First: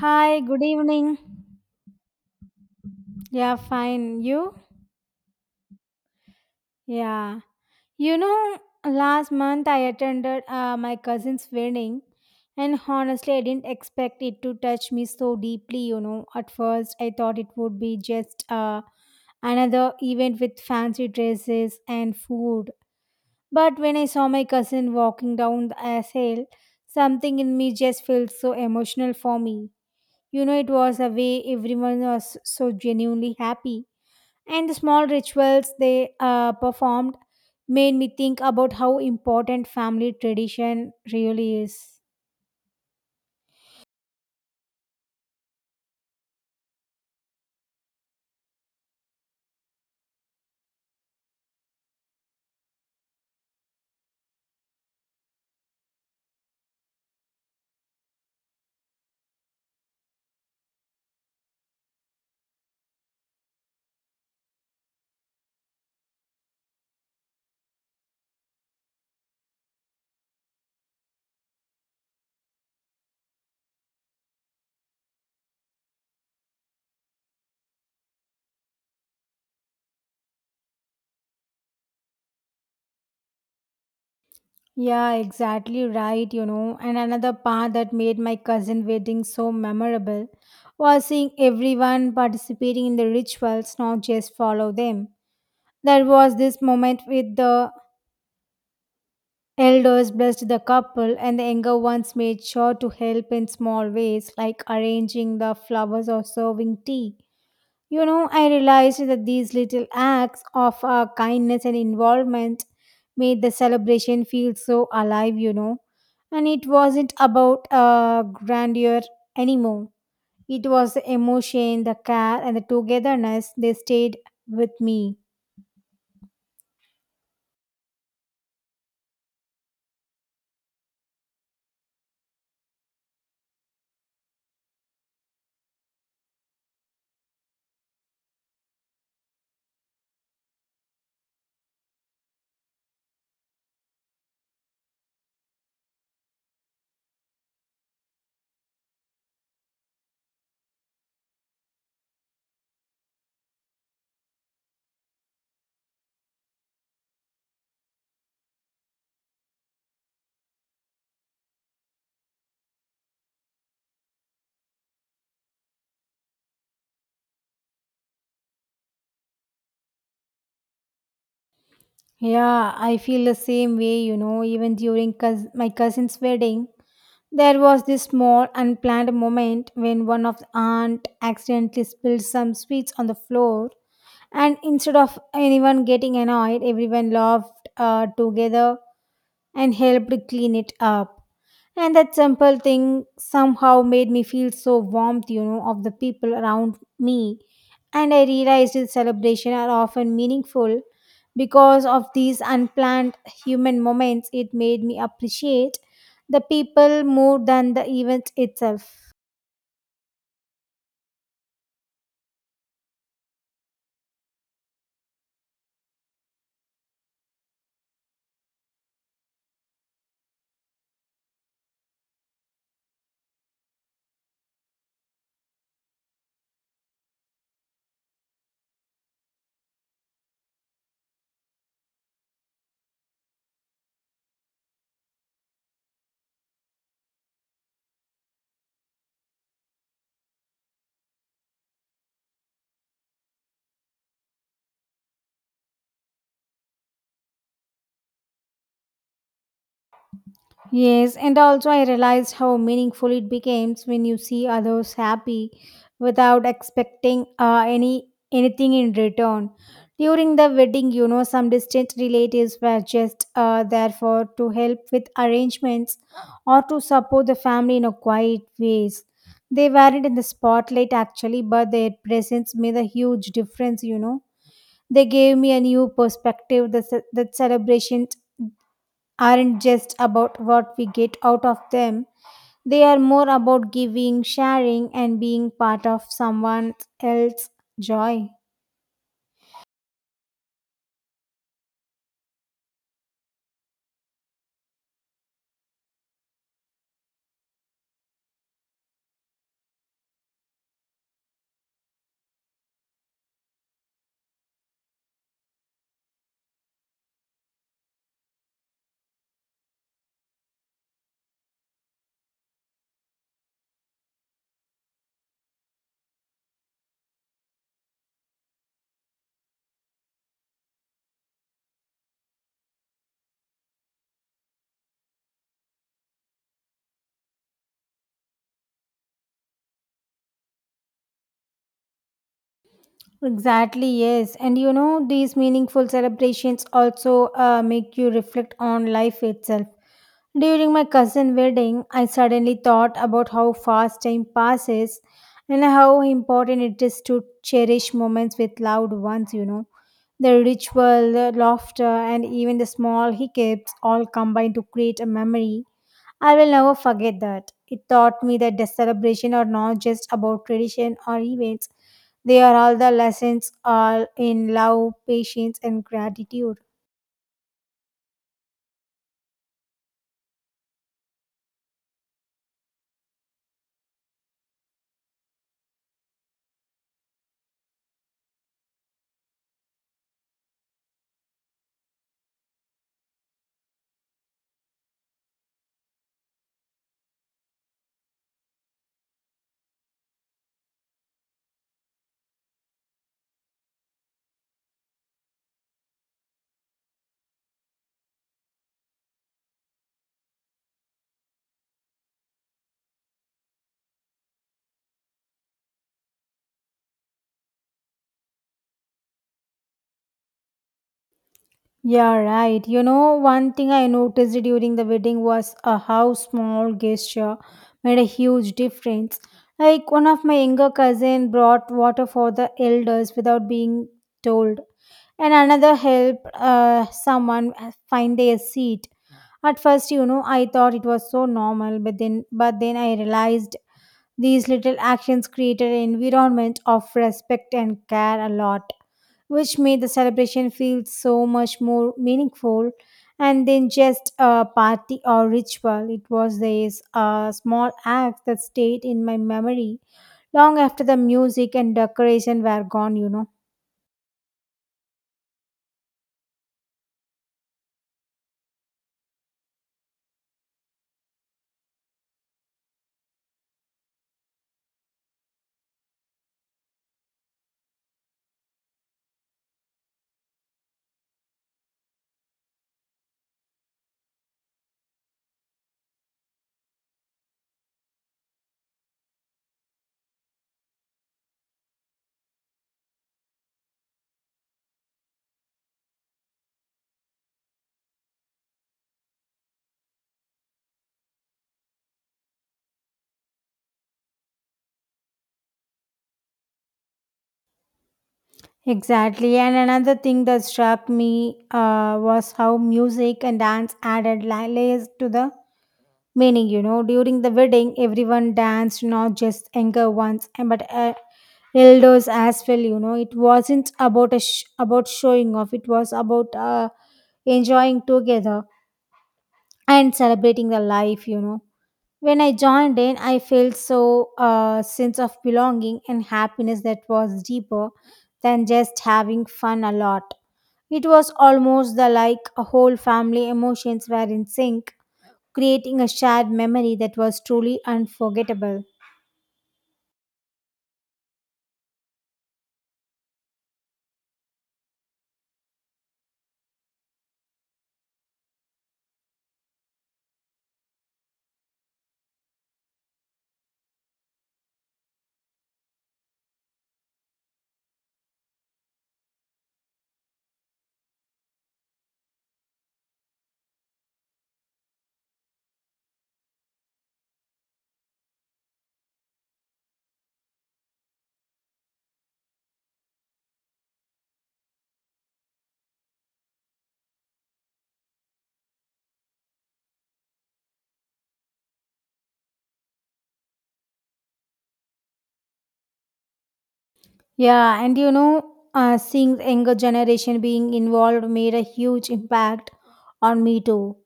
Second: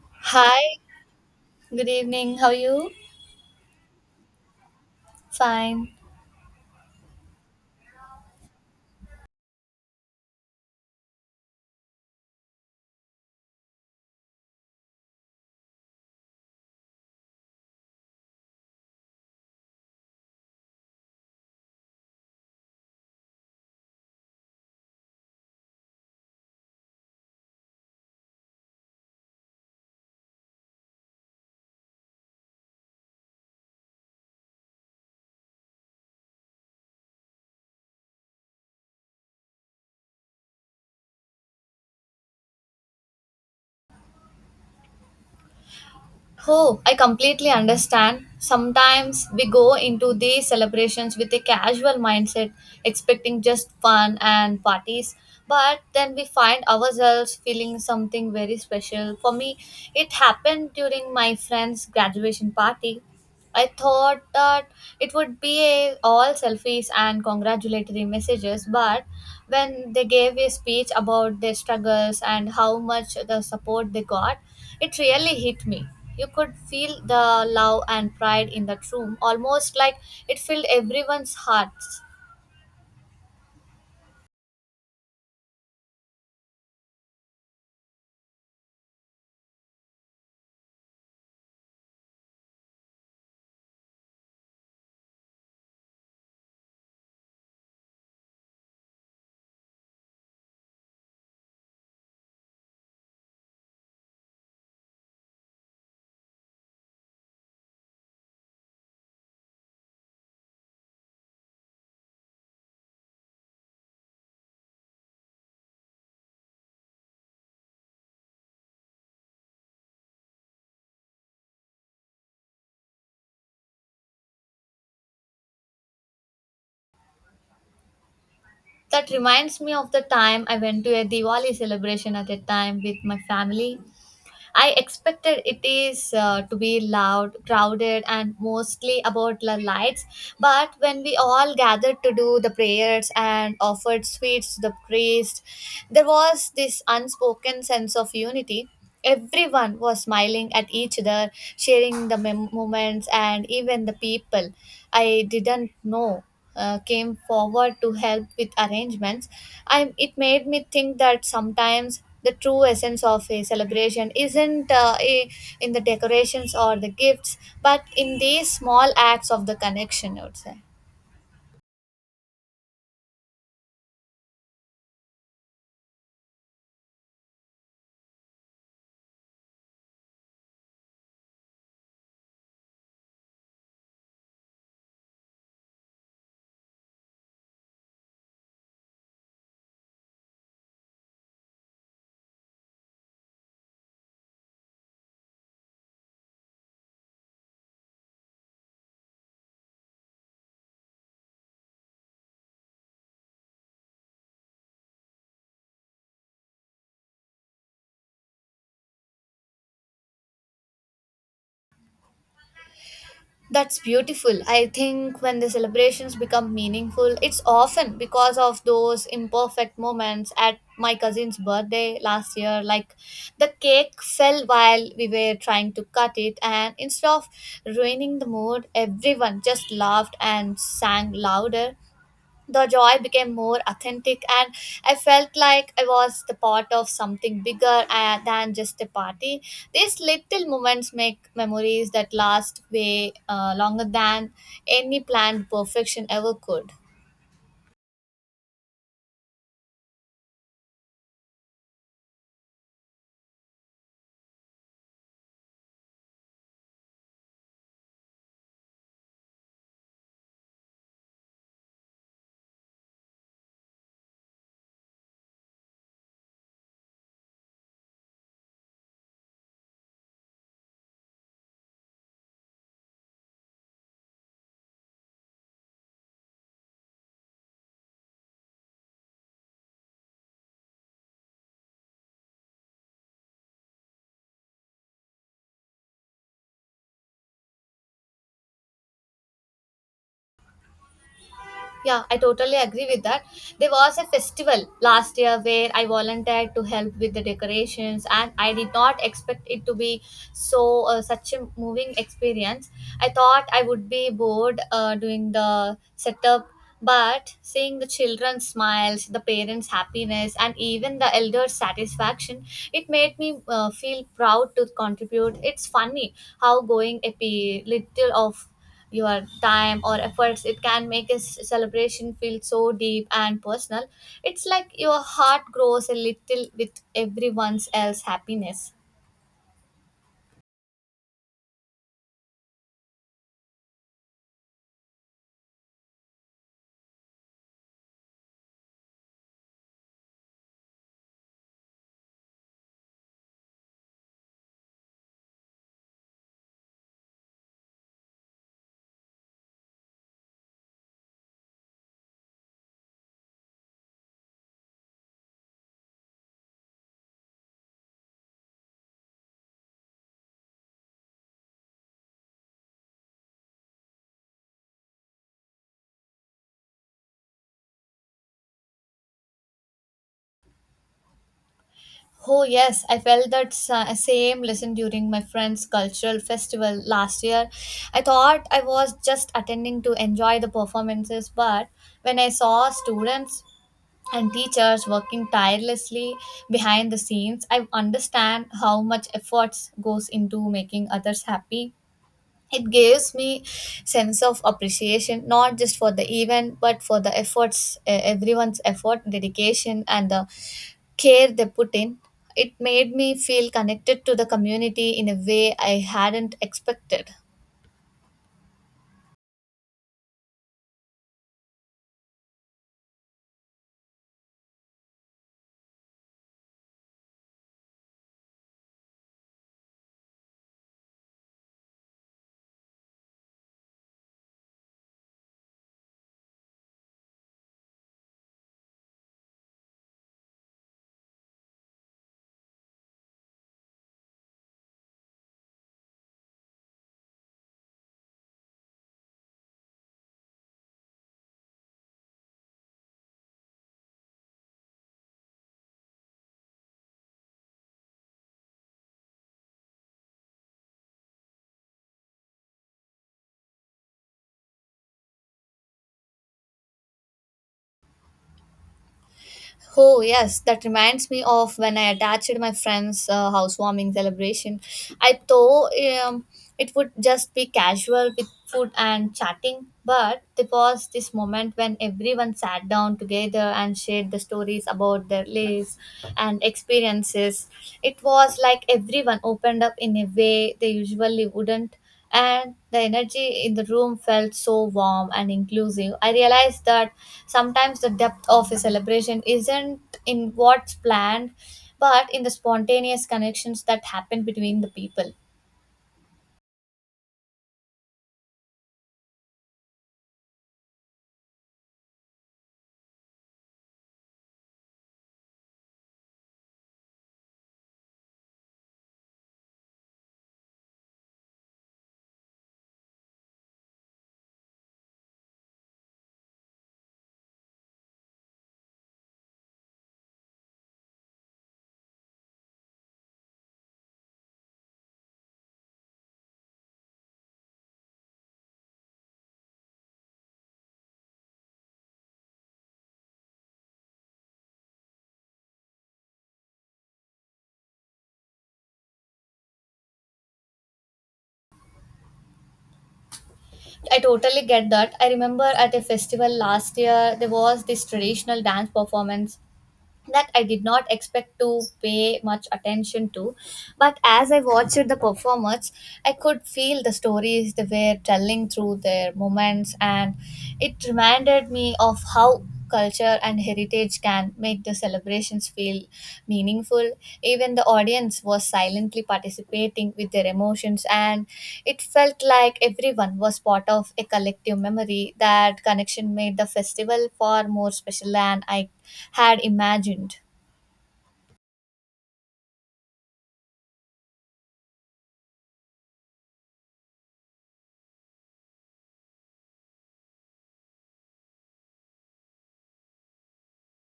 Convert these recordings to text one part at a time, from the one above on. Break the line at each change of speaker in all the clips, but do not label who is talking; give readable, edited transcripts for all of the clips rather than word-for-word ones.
Hi, good
Hi,
evening.
good evening. How are you?
Yeah, fine. You?
Fine.
Yeah. You know, last month I attended my cousin's wedding, and honestly, I didn't expect it to touch me so deeply. You know, at first, I thought it would be just another event with fancy dresses and food. But when I saw my cousin walking down the aisle, something in me just felt so emotional for me. You know, it was a way everyone was so genuinely happy and the small rituals they performed made me think about how important family tradition really is.
Oh, I completely understand. Sometimes we go into these celebrations with a casual mindset, expecting just fun and parties, but then we find ourselves feeling something very special. For me, it happened during my friend's graduation party. I thought that it would be a, all selfies and congratulatory messages, but when they gave a speech about their struggles and how much the support they got, it really hit me. You could feel the love and pride in that room, almost like it filled everyone's hearts.
Yeah, exactly right, you know. And another part that made my cousin wedding so memorable was seeing everyone participating in the rituals, not just follow them. There was this moment with the elders blessed the couple and the younger ones made sure to help in small ways like arranging the flowers or serving tea. You know, I realized that these little acts of kindness and involvement made the celebration feel so alive, you know. And it wasn't about grandeur anymore. It was the emotion, the care, and the togetherness they stayed with me.
That reminds me of the time I went to a Diwali celebration at a time with my family. I expected it is to be loud, crowded, and mostly about the lights. But when we all gathered to do the prayers and offered sweets to the priest, there was this unspoken sense of unity. Everyone was smiling at each other, sharing the moments, and even the people I didn't know came forward to help with arrangements. I, it made me think that sometimes the true essence of a celebration isn't in the decorations or the gifts, but in these small acts of the connection, I would say.
Yeah, I feel the same way, you know, even during my cousin's wedding. There was this small unplanned moment when one of the aunt accidentally spilled some sweets on the floor, and instead of anyone getting annoyed, everyone laughed together and helped clean it up, and that simple thing somehow made me feel so warmth, you know, of the people around me. And I realized that celebrations are often meaningful because of these unplanned human moments. It made me appreciate the people more than the event itself.
That's beautiful. I think when the celebrations become meaningful, it's often because of those imperfect moments at my cousin's birthday last year. Like the cake fell while we were trying to cut it, and instead of ruining the mood, everyone just laughed and sang louder. The joy became more authentic, and I felt like I was the part of something bigger than just a party. These little moments make memories that last way longer than any planned perfection ever could.
Yes, and also I realized how meaningful it becomes when you see others happy without expecting anything in return. During the wedding, you know, some distant relatives were just there for to help with arrangements or to support the family in a quiet ways. They weren't in the spotlight actually, but their presence made a huge difference. You know, they gave me a new perspective. That celebration aren't just about what we get out of them. They are more about giving, sharing, and being part of someone else's joy.
Yeah, I totally agree with that. There was a festival last year where I volunteered to help with the decorations, and I did not expect it to be such a moving experience. I thought I would be bored doing the setup, but seeing the children's smiles, the parents' happiness, and even the elders' satisfaction, it made me feel proud to contribute. It's funny how going a little of your time or efforts, it can make a celebration feel so deep and personal. It's like your heart grows a little with everyone's else happiness.
Exactly, yes. And you know, these meaningful celebrations also make you reflect on life itself. During my cousin's wedding, I suddenly thought about how fast time passes and how important it is to cherish moments with loved ones, you know. The ritual, the laughter, and even the small hiccups all combine to create a memory. I will never forget that. It taught me that the celebration are not just about tradition or events, they are all the lessons all in love, patience, and gratitude.
Oh yes, I felt that same lesson during my friend's cultural festival last year. I thought I was just attending to enjoy the performances, but when I saw students and teachers working tirelessly behind the scenes, I understand how much efforts goes into making others happy. It gives me sense of appreciation, not just for the event but for the efforts, everyone's effort, dedication, and the care they put in. It made me feel connected to the community in a way I hadn't expected.
Yeah, right. You know, one thing I noticed during the wedding was how small gesture made a huge difference. Like one of my younger cousin brought water for the elders without being told, and another helped someone find their seat. At first, you know, I thought it was so normal, but then I realized these little actions created an environment of respect and care a lot, which made the celebration feel so much more meaningful and then just a party or ritual. It was this small act that stayed in my memory long after the music and decoration were gone, you know.
Oh, yes, that reminds me of when I attached my friend's housewarming celebration. I thought um, it would just be casual with food and chatting, but there was this moment when everyone sat down together and shared the stories about their lives and experiences. It was like everyone opened up in a way they usually wouldn't, and the energy in the room felt so warm and inclusive. I realized that sometimes the depth of a celebration isn't in what's planned, but in the spontaneous connections that happen between the people.
Exactly. And another thing that struck me was how music and dance added layers to the meaning, you know. During the wedding, everyone danced, not just younger ones, and but elders as well. You know, it wasn't about about showing off. It was about enjoying together and celebrating the life. You know, when I joined in, I felt so sense of belonging and happiness that was deeper than just having fun a lot. It was almost the like a whole family emotions were in sync, creating a shared memory that was truly unforgettable.
I totally get that. I remember at a festival last year, there was this traditional dance performance that I did not expect to pay much attention to. But as I watched the performance, I could feel the stories they were telling through their moments, and it reminded me of how culture and heritage can make the celebrations feel meaningful. Even the audience was silently participating with their emotions, and it felt like everyone was part of a collective memory. That connection made the festival far more special than I had imagined.
Yeah, and you know, seeing the younger generation being involved made a huge impact on me too.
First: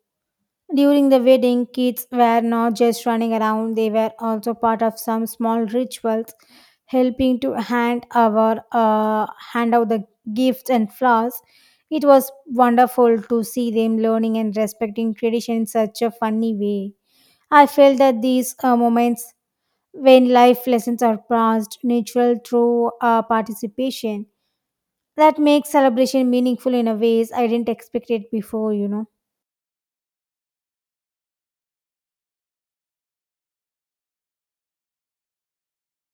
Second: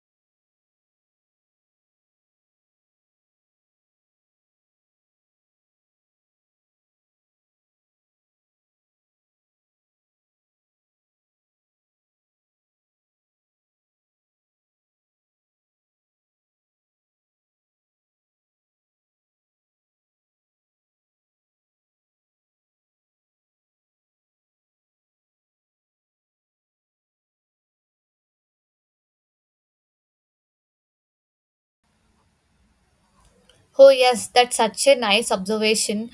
During the wedding, kids were not just running around, they were also part of some small rituals, helping to hand out the gifts and flowers. It was wonderful to see them learning and respecting tradition in such a funny way. I felt that these moments, when life lessons are passed natural through participation, that makes celebration meaningful in a ways I didn't expect it before, you know.
Oh, yes, that's such a nice observation.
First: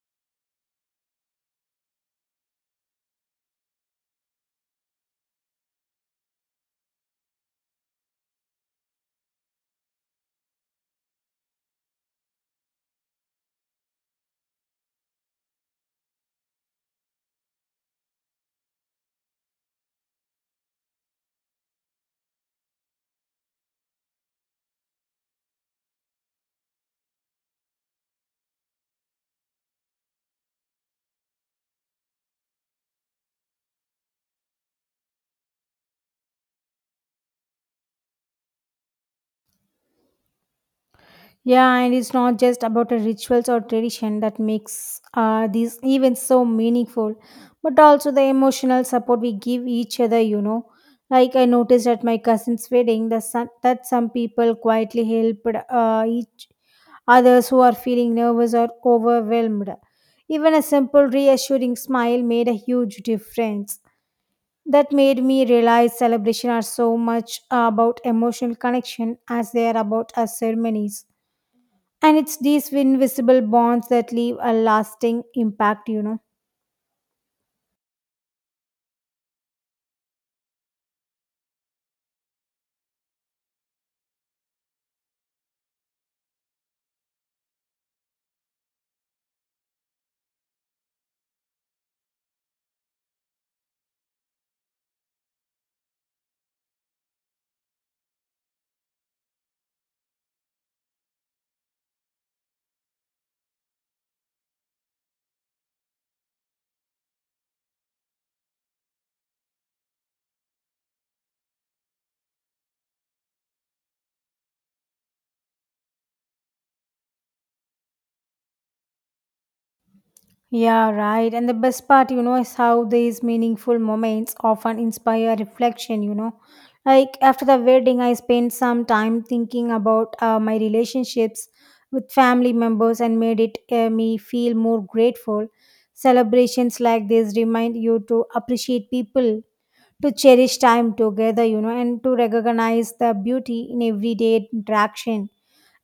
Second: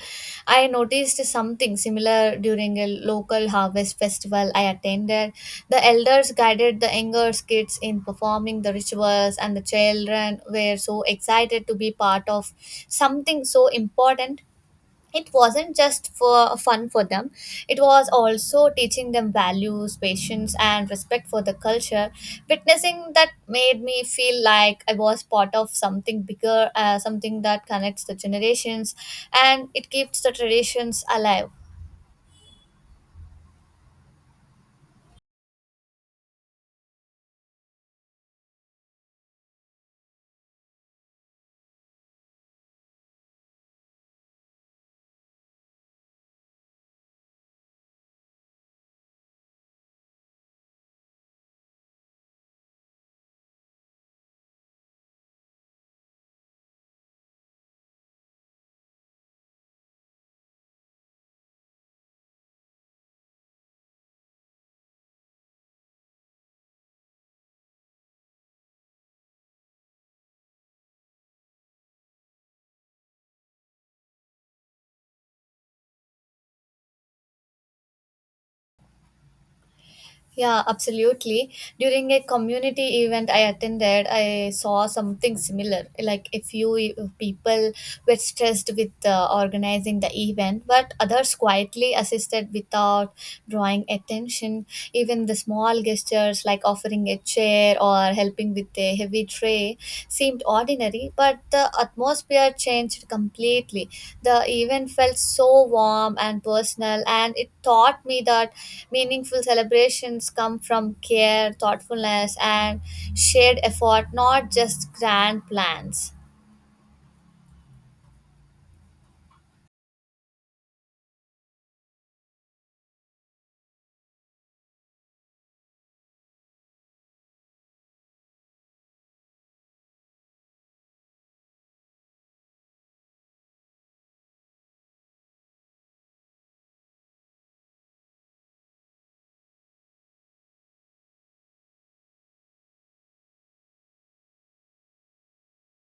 I noticed something similar during a local harvest festival I attended. The elders guided the younger kids in performing the rituals, and the children were so excited to be part of something so important. It wasn't just for fun for them, it was also teaching them values, patience, and respect for the culture. Witnessing that made me feel like I was part of something bigger, something that connects the generations and it keeps the traditions alive.
Yeah, and it's not just about the rituals or tradition that makes these events so meaningful, but also the emotional support we give each other, you know. Like I noticed at my cousin's wedding that some people quietly helped each others who are feeling nervous or overwhelmed. Even a simple reassuring smile made a huge difference. That made me realize celebrations are so much about emotional connection as they are about our ceremonies. And it's these invisible bonds that leave a lasting impact, you know.
Yeah, absolutely. During a community event I attended, I saw something similar. Like a people were stressed with organizing the event, but others quietly assisted without drawing attention. Even the small gestures like offering a chair or helping with a heavy tray seemed ordinary, but the atmosphere changed completely. The event felt so warm and personal, and it taught me that meaningful celebrations come from care, thoughtfulness, and shared effort, not just grand plans.
Yeah, right. And the best part, you know, is how these meaningful moments often inspire reflection, you know. Like after the wedding, I spent some time thinking about my relationships with family members and made it me feel more grateful. Celebrations like this remind you to appreciate people, to cherish time together, you know, and to recognize the beauty in everyday interaction.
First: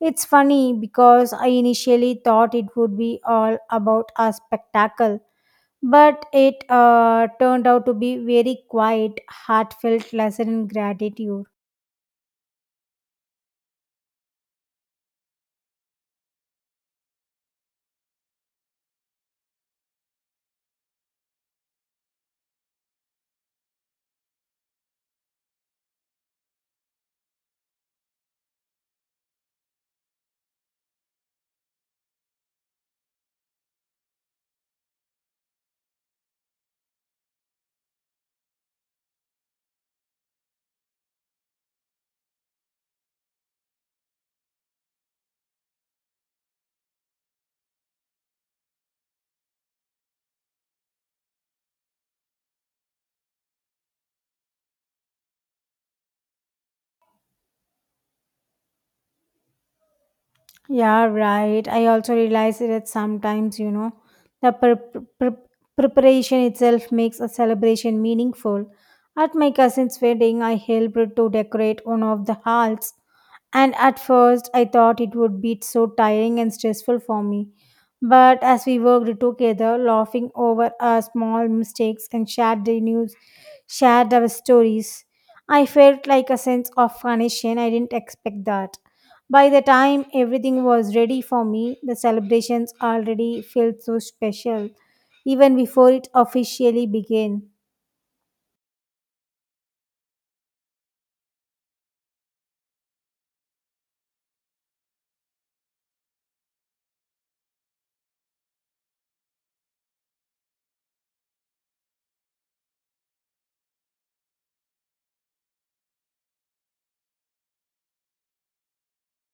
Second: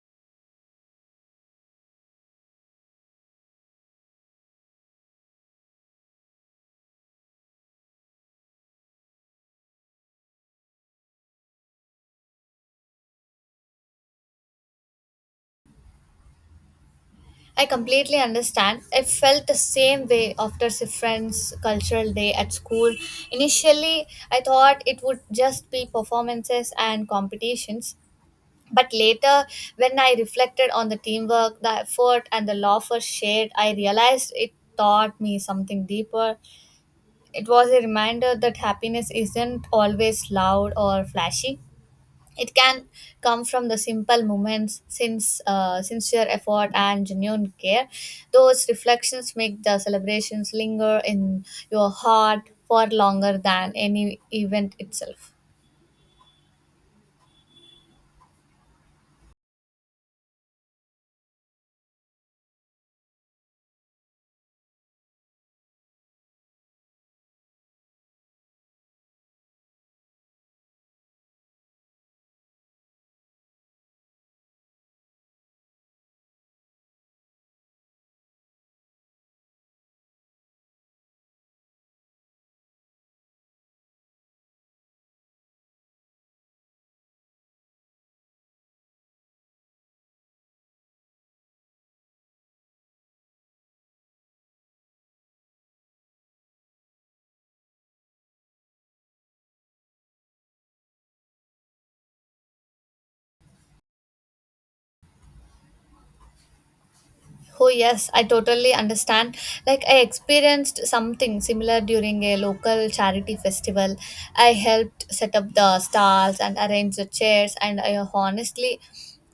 It's funny because I initially thought it would be all about a spectacle, but it turned out to be very quiet, heartfelt lesson in gratitude.
I completely understand. I felt the same way after Sifran's cultural day at school. Initially, I thought it would just be performances and competitions. But later, when I reflected on the teamwork, the effort, and the laughter shared, I realized it taught me something deeper. It was a reminder that happiness isn't always loud or flashy. It can come from the simple moments, since sincere effort and genuine care. Those reflections make the celebrations linger in your heart for longer than any event itself.
Yeah, right. I also realize that sometimes, you know, the preparation itself makes a celebration meaningful. At my cousin's wedding, I helped to decorate one of the halls, and at first I thought it would be so tiring and stressful for me. But as we worked together, laughing over our small mistakes and shared our stories, I felt like a sense of connection. I didn't expect that. By the time everything was ready for me, the celebrations already felt so special, even before it officially began.
Oh, yes, I totally understand. Like, I experienced something similar during a local charity festival. I helped set up the stalls and arrange the chairs, and I honestly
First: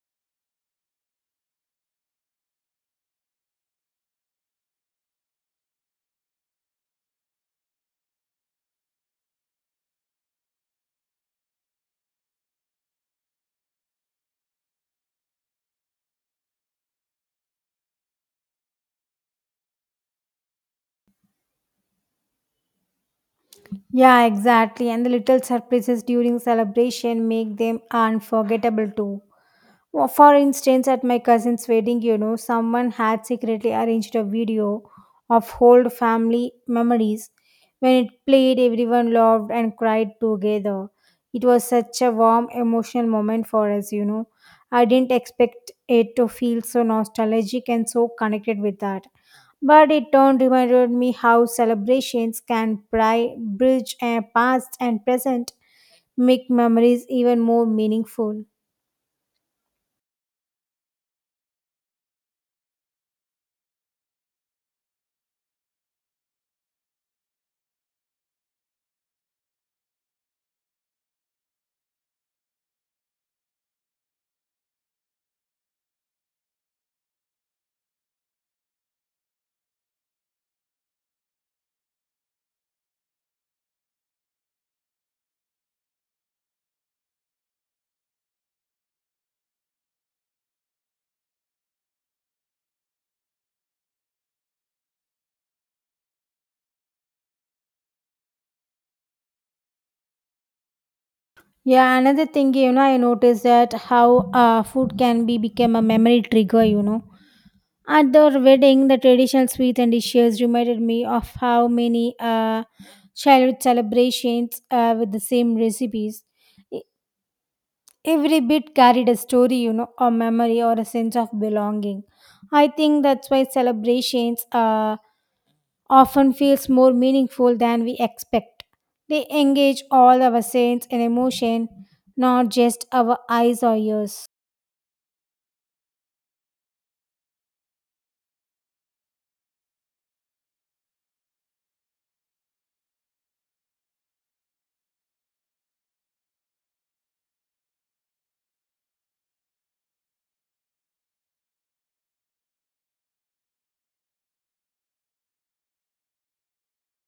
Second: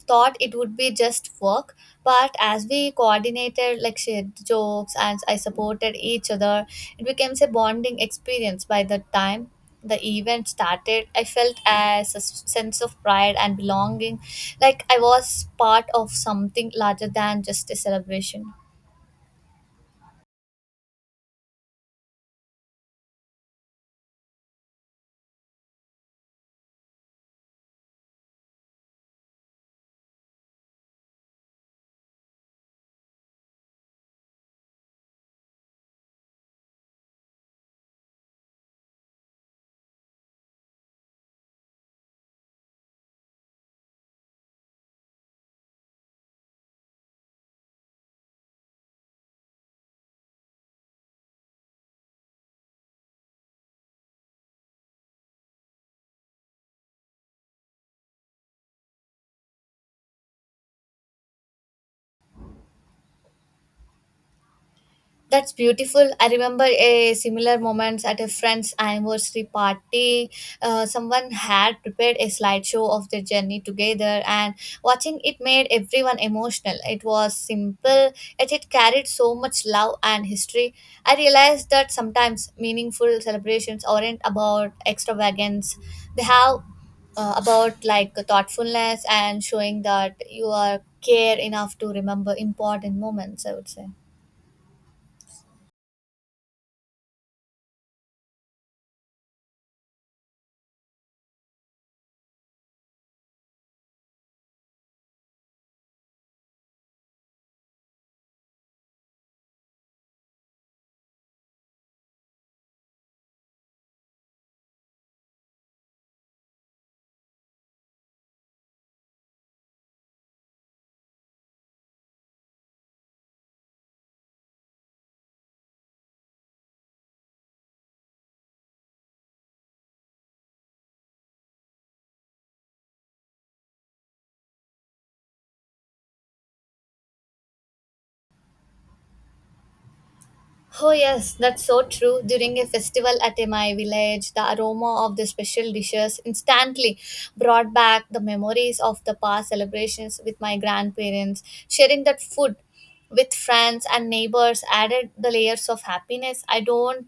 thought it would be just work. But as we coordinated, like, shared jokes and I supported each other, it became a bonding experience. By the time the event started, I felt as a sense of pride and belonging, like I was part of something larger than just a celebration.
Yeah, exactly. And the little surprises during celebration make them unforgettable too. Well, for instance, at my cousin's wedding, you know, someone had secretly arranged a video of old family memories. When it played, everyone loved and cried together. It was such a warm, emotional moment for us, you know. I didn't expect it to feel so nostalgic and so connected with that. But it turned reminded me how celebrations can bridge a past and present, make memories even more meaningful.
That's beautiful. I remember a similar moments at a friend's anniversary party. Someone had prepared a slideshow of their journey together, and watching it made everyone emotional. It was simple, yet it carried so much love and history. I realized that sometimes meaningful celebrations aren't about extravagance; they have about like thoughtfulness and showing that you are care enough to remember important moments, I would say.
Yeah, another thing, you know, I noticed that how food can be become a memory trigger, you know. At the wedding, the traditional sweets and dishes reminded me of how many childhood celebrations with the same recipes. E- Every bit carried a story, you know, a memory or a sense of belonging. I think that's why celebrations often feels more meaningful than we expect. They engage all our sense and emotion, not just our eyes or ears.
Oh, yes, that's so true. During a festival at my village, the aroma of the special dishes instantly brought back the memories of the past celebrations with my grandparents. Sharing that food with friends and neighbors added the layers of happiness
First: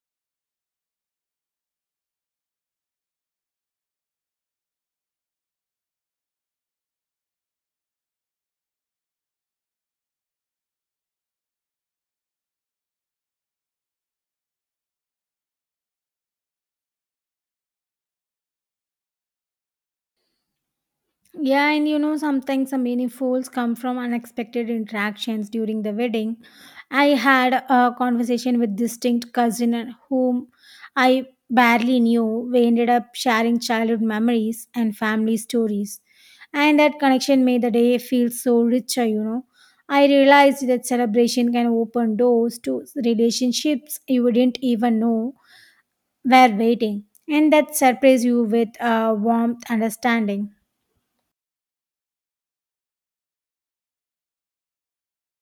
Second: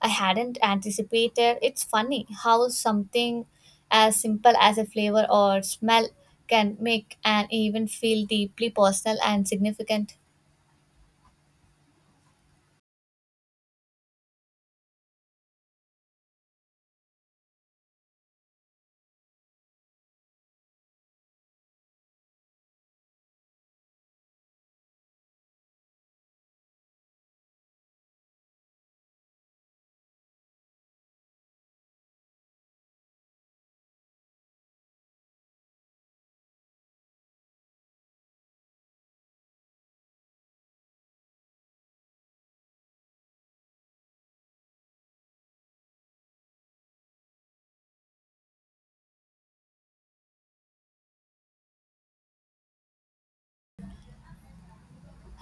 I hadn't anticipated. It's funny how something as simple as a flavor or smell can make an even feel deeply personal and significant.
Yeah, and you know, sometimes the meaningfuls come from unexpected interactions during the wedding. I had a conversation with distinct cousin and whom I barely knew. We ended up sharing childhood memories and family stories. And that connection made the day feel so richer, you know. I realized that celebration can open doors to relationships you wouldn't even know were waiting. And that surprise you with warmth understanding.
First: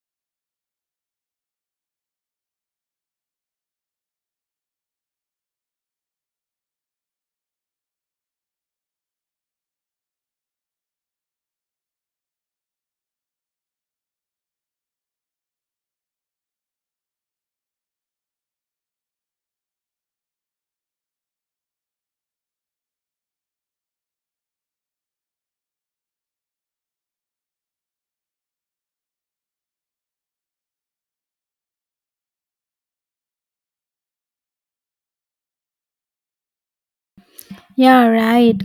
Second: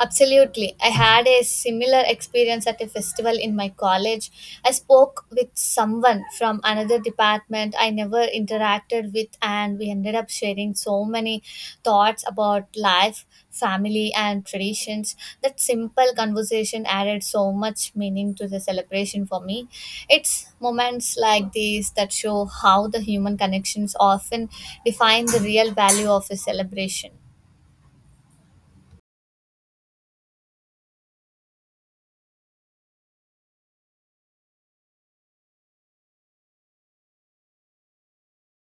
Absolutely. I had a similar experience at a festival in my college. I spoke with someone from another department I never interacted with, and we ended up sharing so many thoughts about life, family, and traditions. That simple conversation added so much meaning to the celebration for me. It's moments like these that show how the human connections often define the real value of a celebration.
Yeah, right.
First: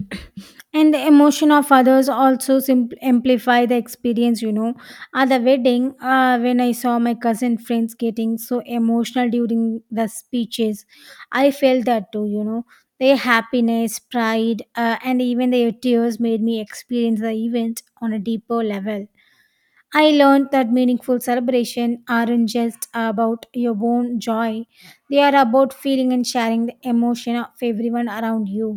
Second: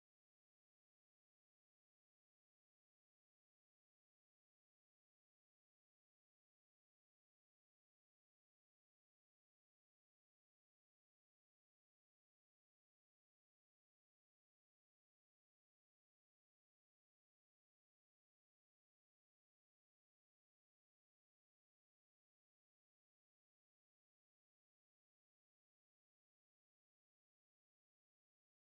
And the emotion of others also amplify the experience, you know. At the wedding, when I saw my cousin friends getting so emotional during the speeches, I felt that too, you know. Their happiness, pride, and even their tears made me experience the event on a deeper level. I learned that meaningful celebration aren't just about your own joy, they are about feeling and sharing the emotion of everyone around you.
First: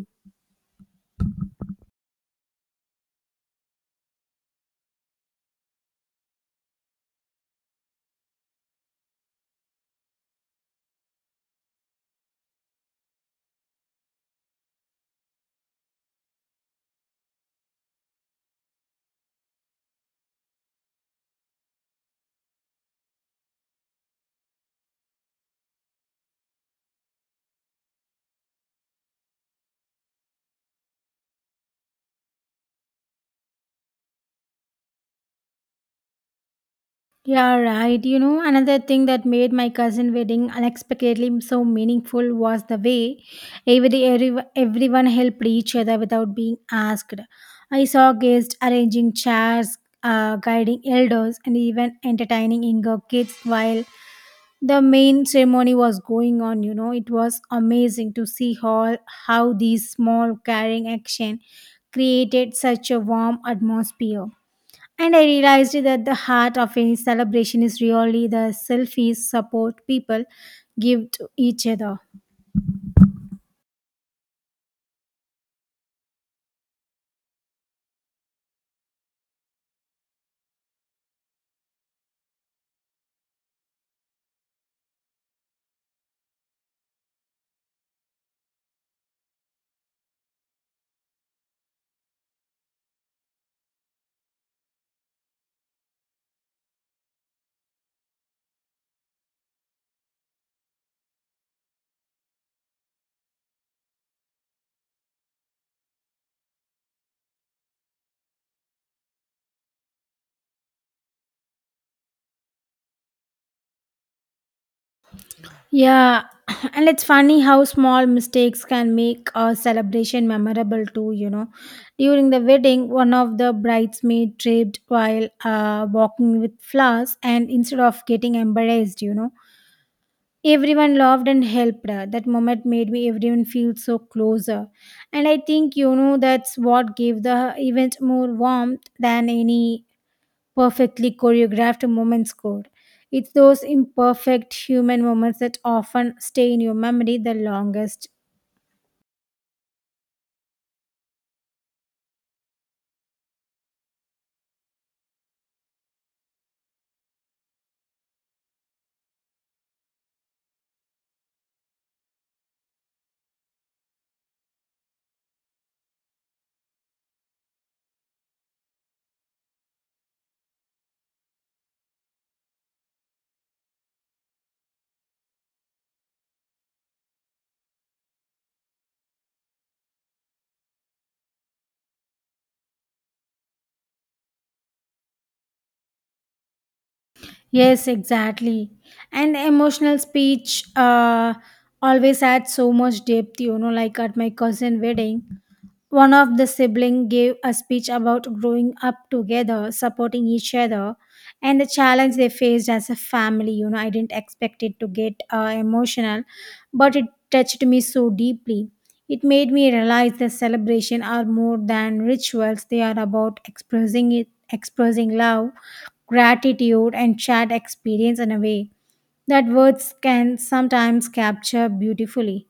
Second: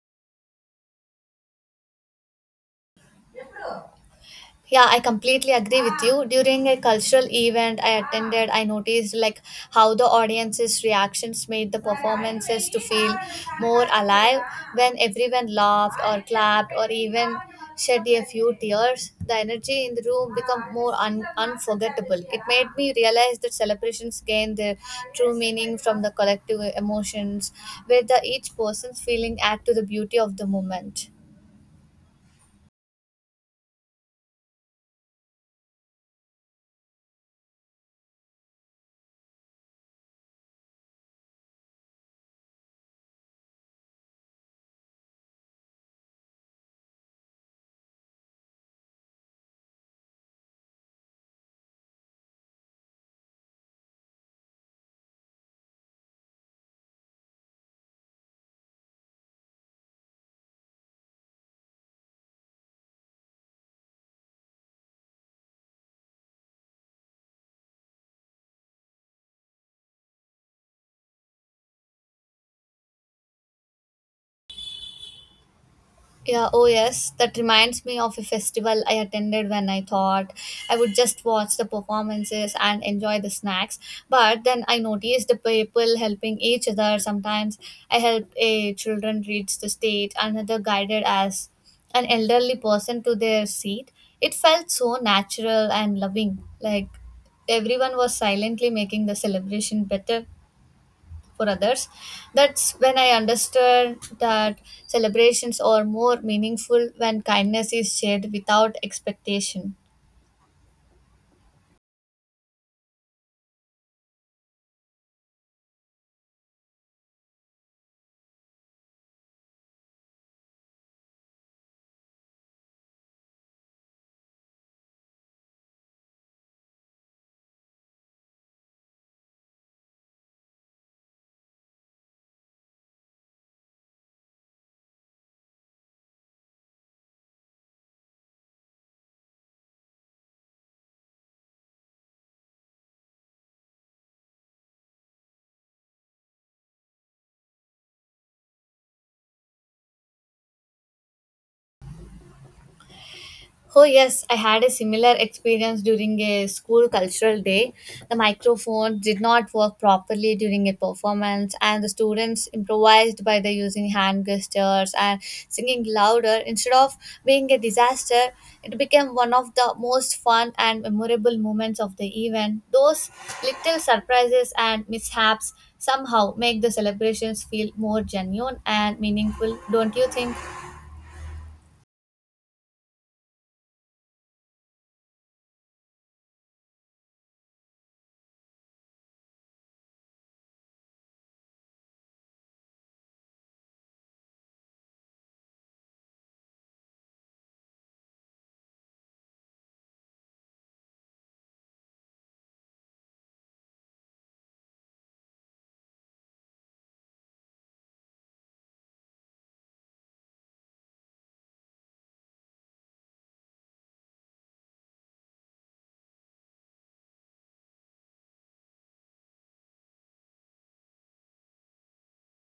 Yeah, I completely agree with you. During a cultural event I attended, I noticed like how the audience's reactions made the performances to feel more alive. When everyone laughed or clapped or even shed a few tears, the energy in the room became more unforgettable. It made me realize that celebrations gain their true meaning from the collective emotions, where the each person's feeling add to the beauty of the moment.
Yeah, right. You know, another thing that made my cousin wedding unexpectedly so meaningful was the way everyone helped each other without being asked. I saw guests arranging chairs, guiding elders, and even entertaining younger kids while the main ceremony was going on. You know, it was amazing to see how these small caring action created such a warm atmosphere. And I realized that the heart of any celebration is really the selfish support people give to each other.
Yeah, oh yes, that reminds me of a festival I attended when I thought I would just watch the performances and enjoy the snacks. But then I noticed the people helping each other. Sometimes I helped a children reach the stage, another guided as an elderly person to their seat. It felt so natural and loving, like everyone was silently making the celebration better for others. That's when I understood that celebrations are more meaningful when kindness is shared without expectation.
Yeah, and it's funny how small mistakes can make a celebration memorable too, you know. During the wedding, one of the bridesmaids tripped while walking with flowers, and instead of getting embarrassed, you know, everyone loved and helped her. That moment made me everyone feel so closer, and I think, you know, that's what gave the event more warmth than any perfectly choreographed moments could. It's those imperfect human moments that often stay in your memory the longest.
Oh, yes, I had a similar experience during a school cultural day. The microphone did not work properly during a performance, and the students improvised by the using hand gestures and singing louder. Instead of being a disaster, it became one of the most fun and memorable moments of the event. Those little surprises and mishaps somehow make the celebrations feel more genuine and meaningful, don't you think?
Yes, exactly. And emotional speech always adds so much depth, you know, like at my cousin wedding. One of the siblings gave a speech about growing up together, supporting each other, and the challenge they faced as a family. You know, I didn't expect it to get emotional, but it touched me so deeply. It made me realize that celebration are more than rituals; they are about expressing love, gratitude, and shared experience in a way that words can sometimes capture beautifully.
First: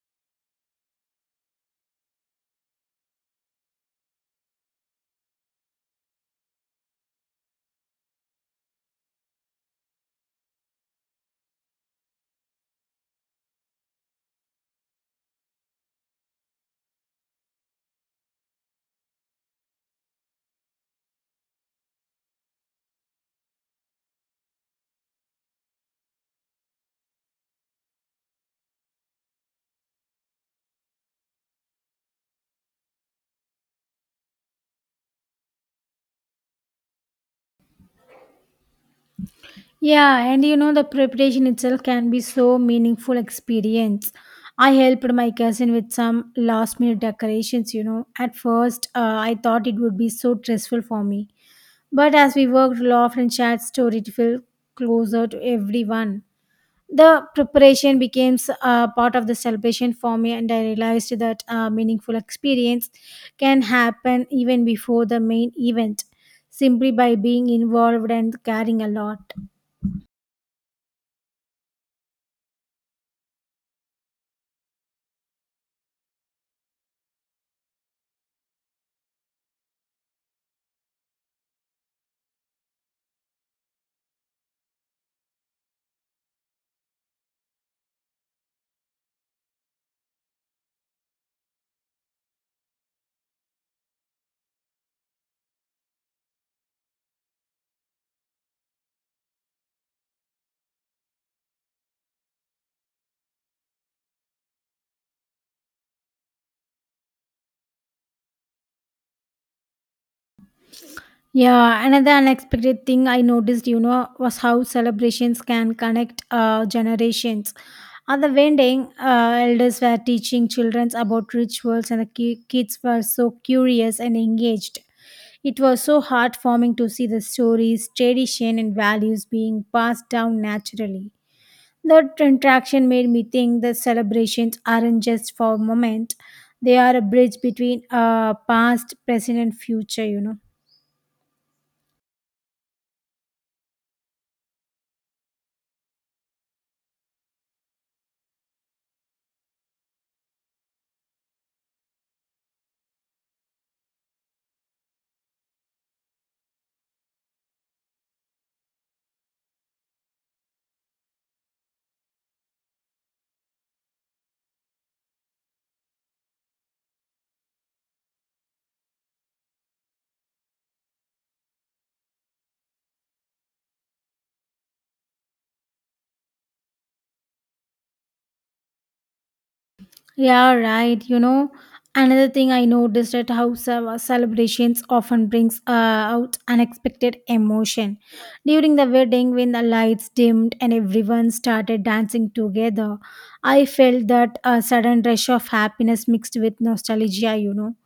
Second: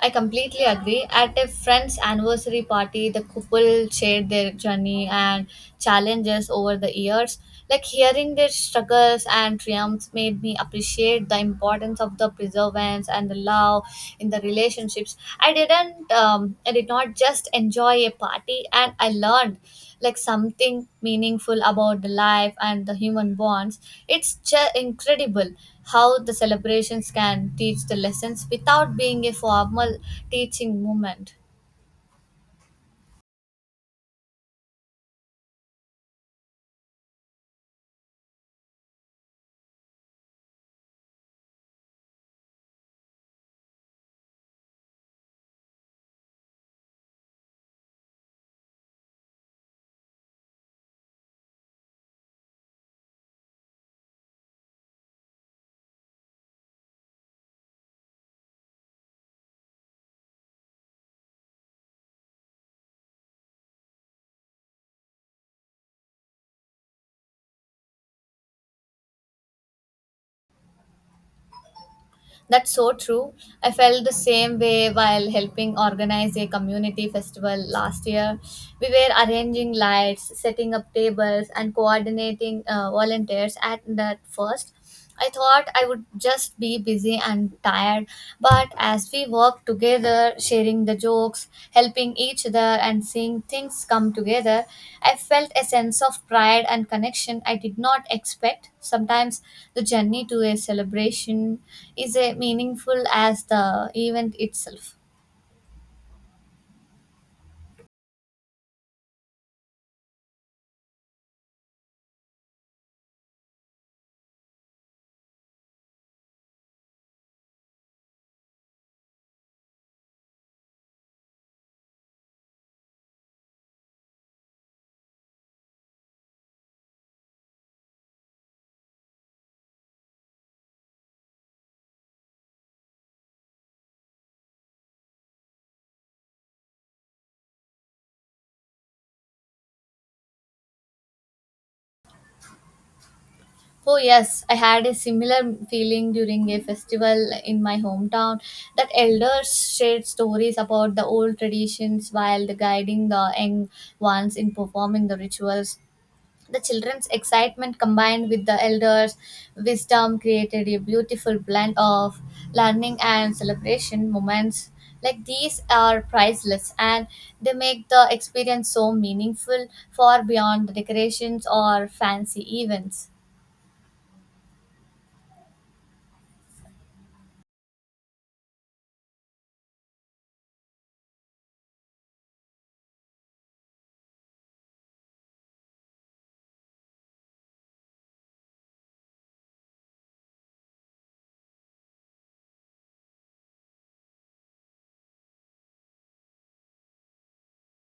I completely agree. At a friend's anniversary party, the couple shared their journey and challenges over the years. Like hearing their struggles and triumphs made me appreciate the importance of the perseverance and the love in the relationships. I did not just enjoy a party, and I learned like something meaningful about the life and the human bonds. It's just incredible how the celebrations can teach the lessons without being a formal teaching moment.
Yeah, and you know, the preparation itself can be so meaningful experience. I helped my cousin with some last minute decorations, you know. At first, I thought it would be so stressful for me. But as we worked, laughed, and shared stories, to feel closer to everyone. The preparation became a part of the celebration for me, and I realized that a meaningful experience can happen even before the main event, simply by being involved and caring a lot.
That's so true. I felt the same way while helping organize a community festival last year. We were arranging lights, setting up tables, and coordinating volunteers at that first. I thought I would just be busy and tired, but as we work together, sharing the jokes, helping each other, and seeing things come together, I felt a sense of pride and connection I did not expect. Sometimes the journey to a celebration is as meaningful as the event itself.
Yeah, another unexpected thing I noticed, you know, was how celebrations can connect generations. At the wedding, elders were teaching children about rituals, and the kids were so curious and engaged. It was so heartwarming to see the stories, tradition, and values being passed down naturally. That interaction made me think that celebrations aren't just for a moment; they are a bridge between past, present, and future, you know.
Oh, yes, I had a similar feeling during a festival in my hometown that elders shared stories about the old traditions while the guiding the young ones in performing the rituals. The children's excitement combined with the elders' wisdom created a beautiful blend of learning and celebration moments. Like these are priceless and they make the experience so meaningful far beyond the decorations or fancy events.
Yeah, right. You know, another thing I noticed at how celebrations often brings out unexpected emotion. During the wedding, when the lights dimmed and everyone started dancing together, I felt that a sudden rush of happiness mixed with nostalgia. You know,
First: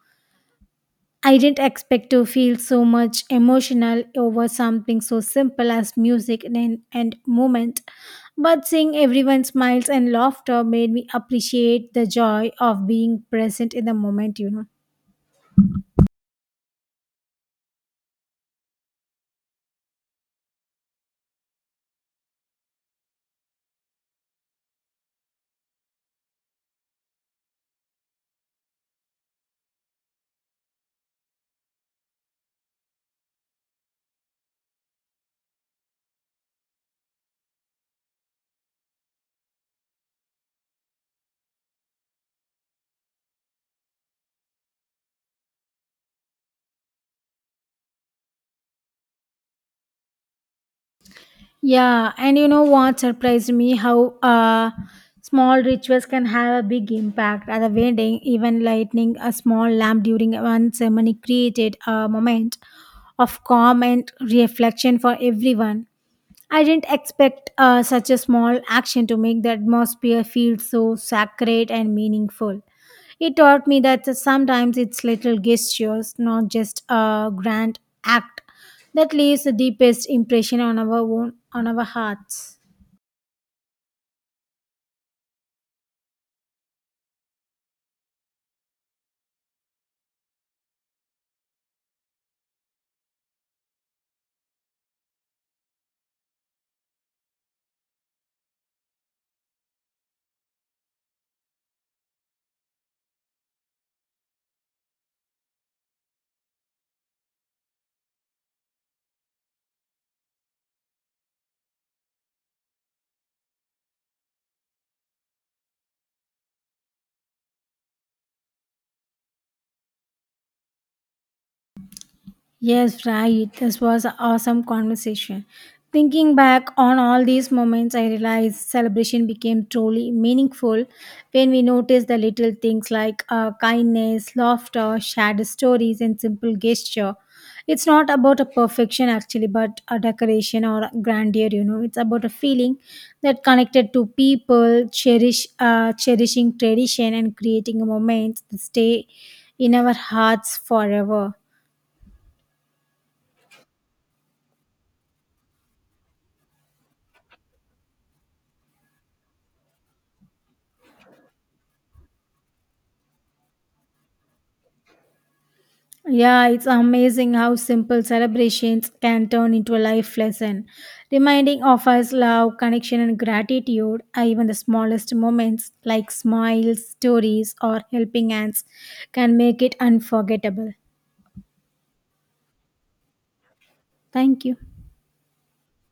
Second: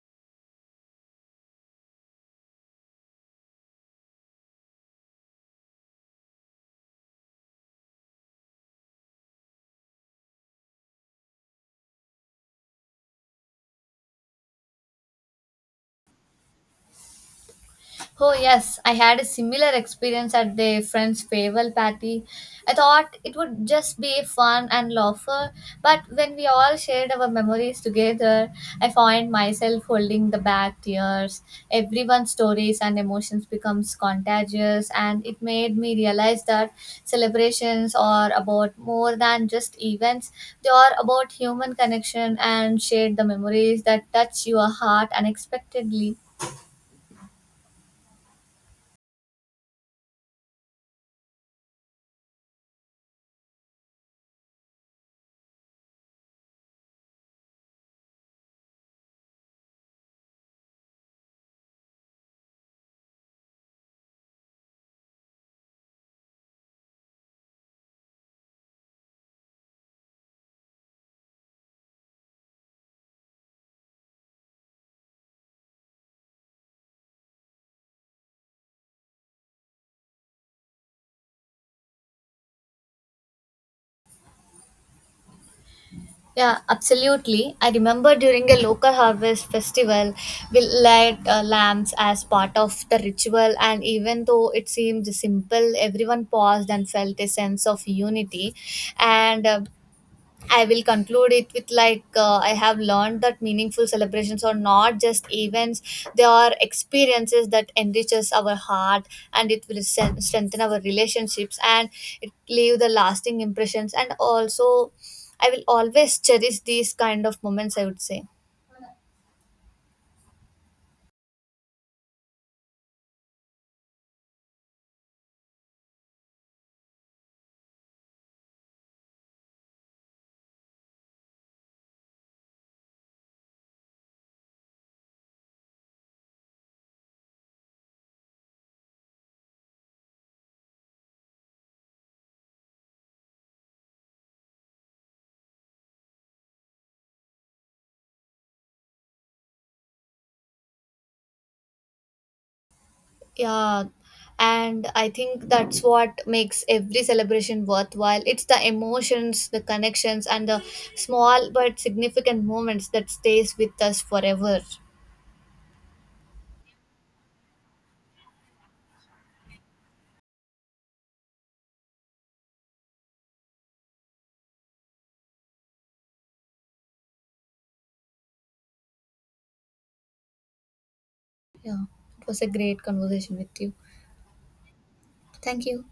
I didn't expect to feel so much emotional over something so simple as music in an end moment, but seeing everyone's smiles and laughter made me appreciate the joy of being present in the moment, you know.
Oh, yes, I had a similar experience at the friend's farewell party. I thought it would just be fun and laughter, but when we all shared our memories together, I find myself holding the back tears. Everyone's stories and emotions becomes contagious, and it made me realize that celebrations are about more than just events. They are about human connection and shared the memories that touch your heart unexpectedly.
Yeah, and you know what surprised me, how small rituals can have a big impact at a wedding. Even lighting a small lamp during one ceremony created a moment of calm and reflection for everyone. I didn't expect such a small action to make the atmosphere feel so sacred and meaningful. It taught me that sometimes it's little gestures, not just a grand act, that leaves the deepest impression on our own, on our hearts.
Yeah, absolutely. I remember during a local harvest festival, we light lamps as part of the ritual, and even though it seemed simple, everyone paused and felt a sense of unity. And I will conclude it with like I have learned that meaningful celebrations are not just events; they are experiences that enriches our heart and it will strengthen our relationships and it leave the lasting impressions. And also, I will always cherish these kind of moments, I would say.
Yes, right. This was an awesome conversation. Thinking back on all these moments, I realized celebration became truly meaningful when we noticed the little things like kindness, laughter, shared stories, and simple gesture. It's not about a perfection actually, but a decoration or grandeur. You know, it's about a feeling that connected to people, cherishing tradition, and creating moments that stay in our hearts forever.
Yeah, and I think that's what makes every celebration worthwhile. It's the emotions, the connections, and the small but significant moments that stays with us forever.
Yeah, it's amazing how simple celebrations can turn into a life lesson, reminding of us love, connection, and gratitude. Even the smallest moments, like smiles, stories, or helping hands, can make it unforgettable.
Yeah, it was a great conversation with you.
Thank you.
Thank you.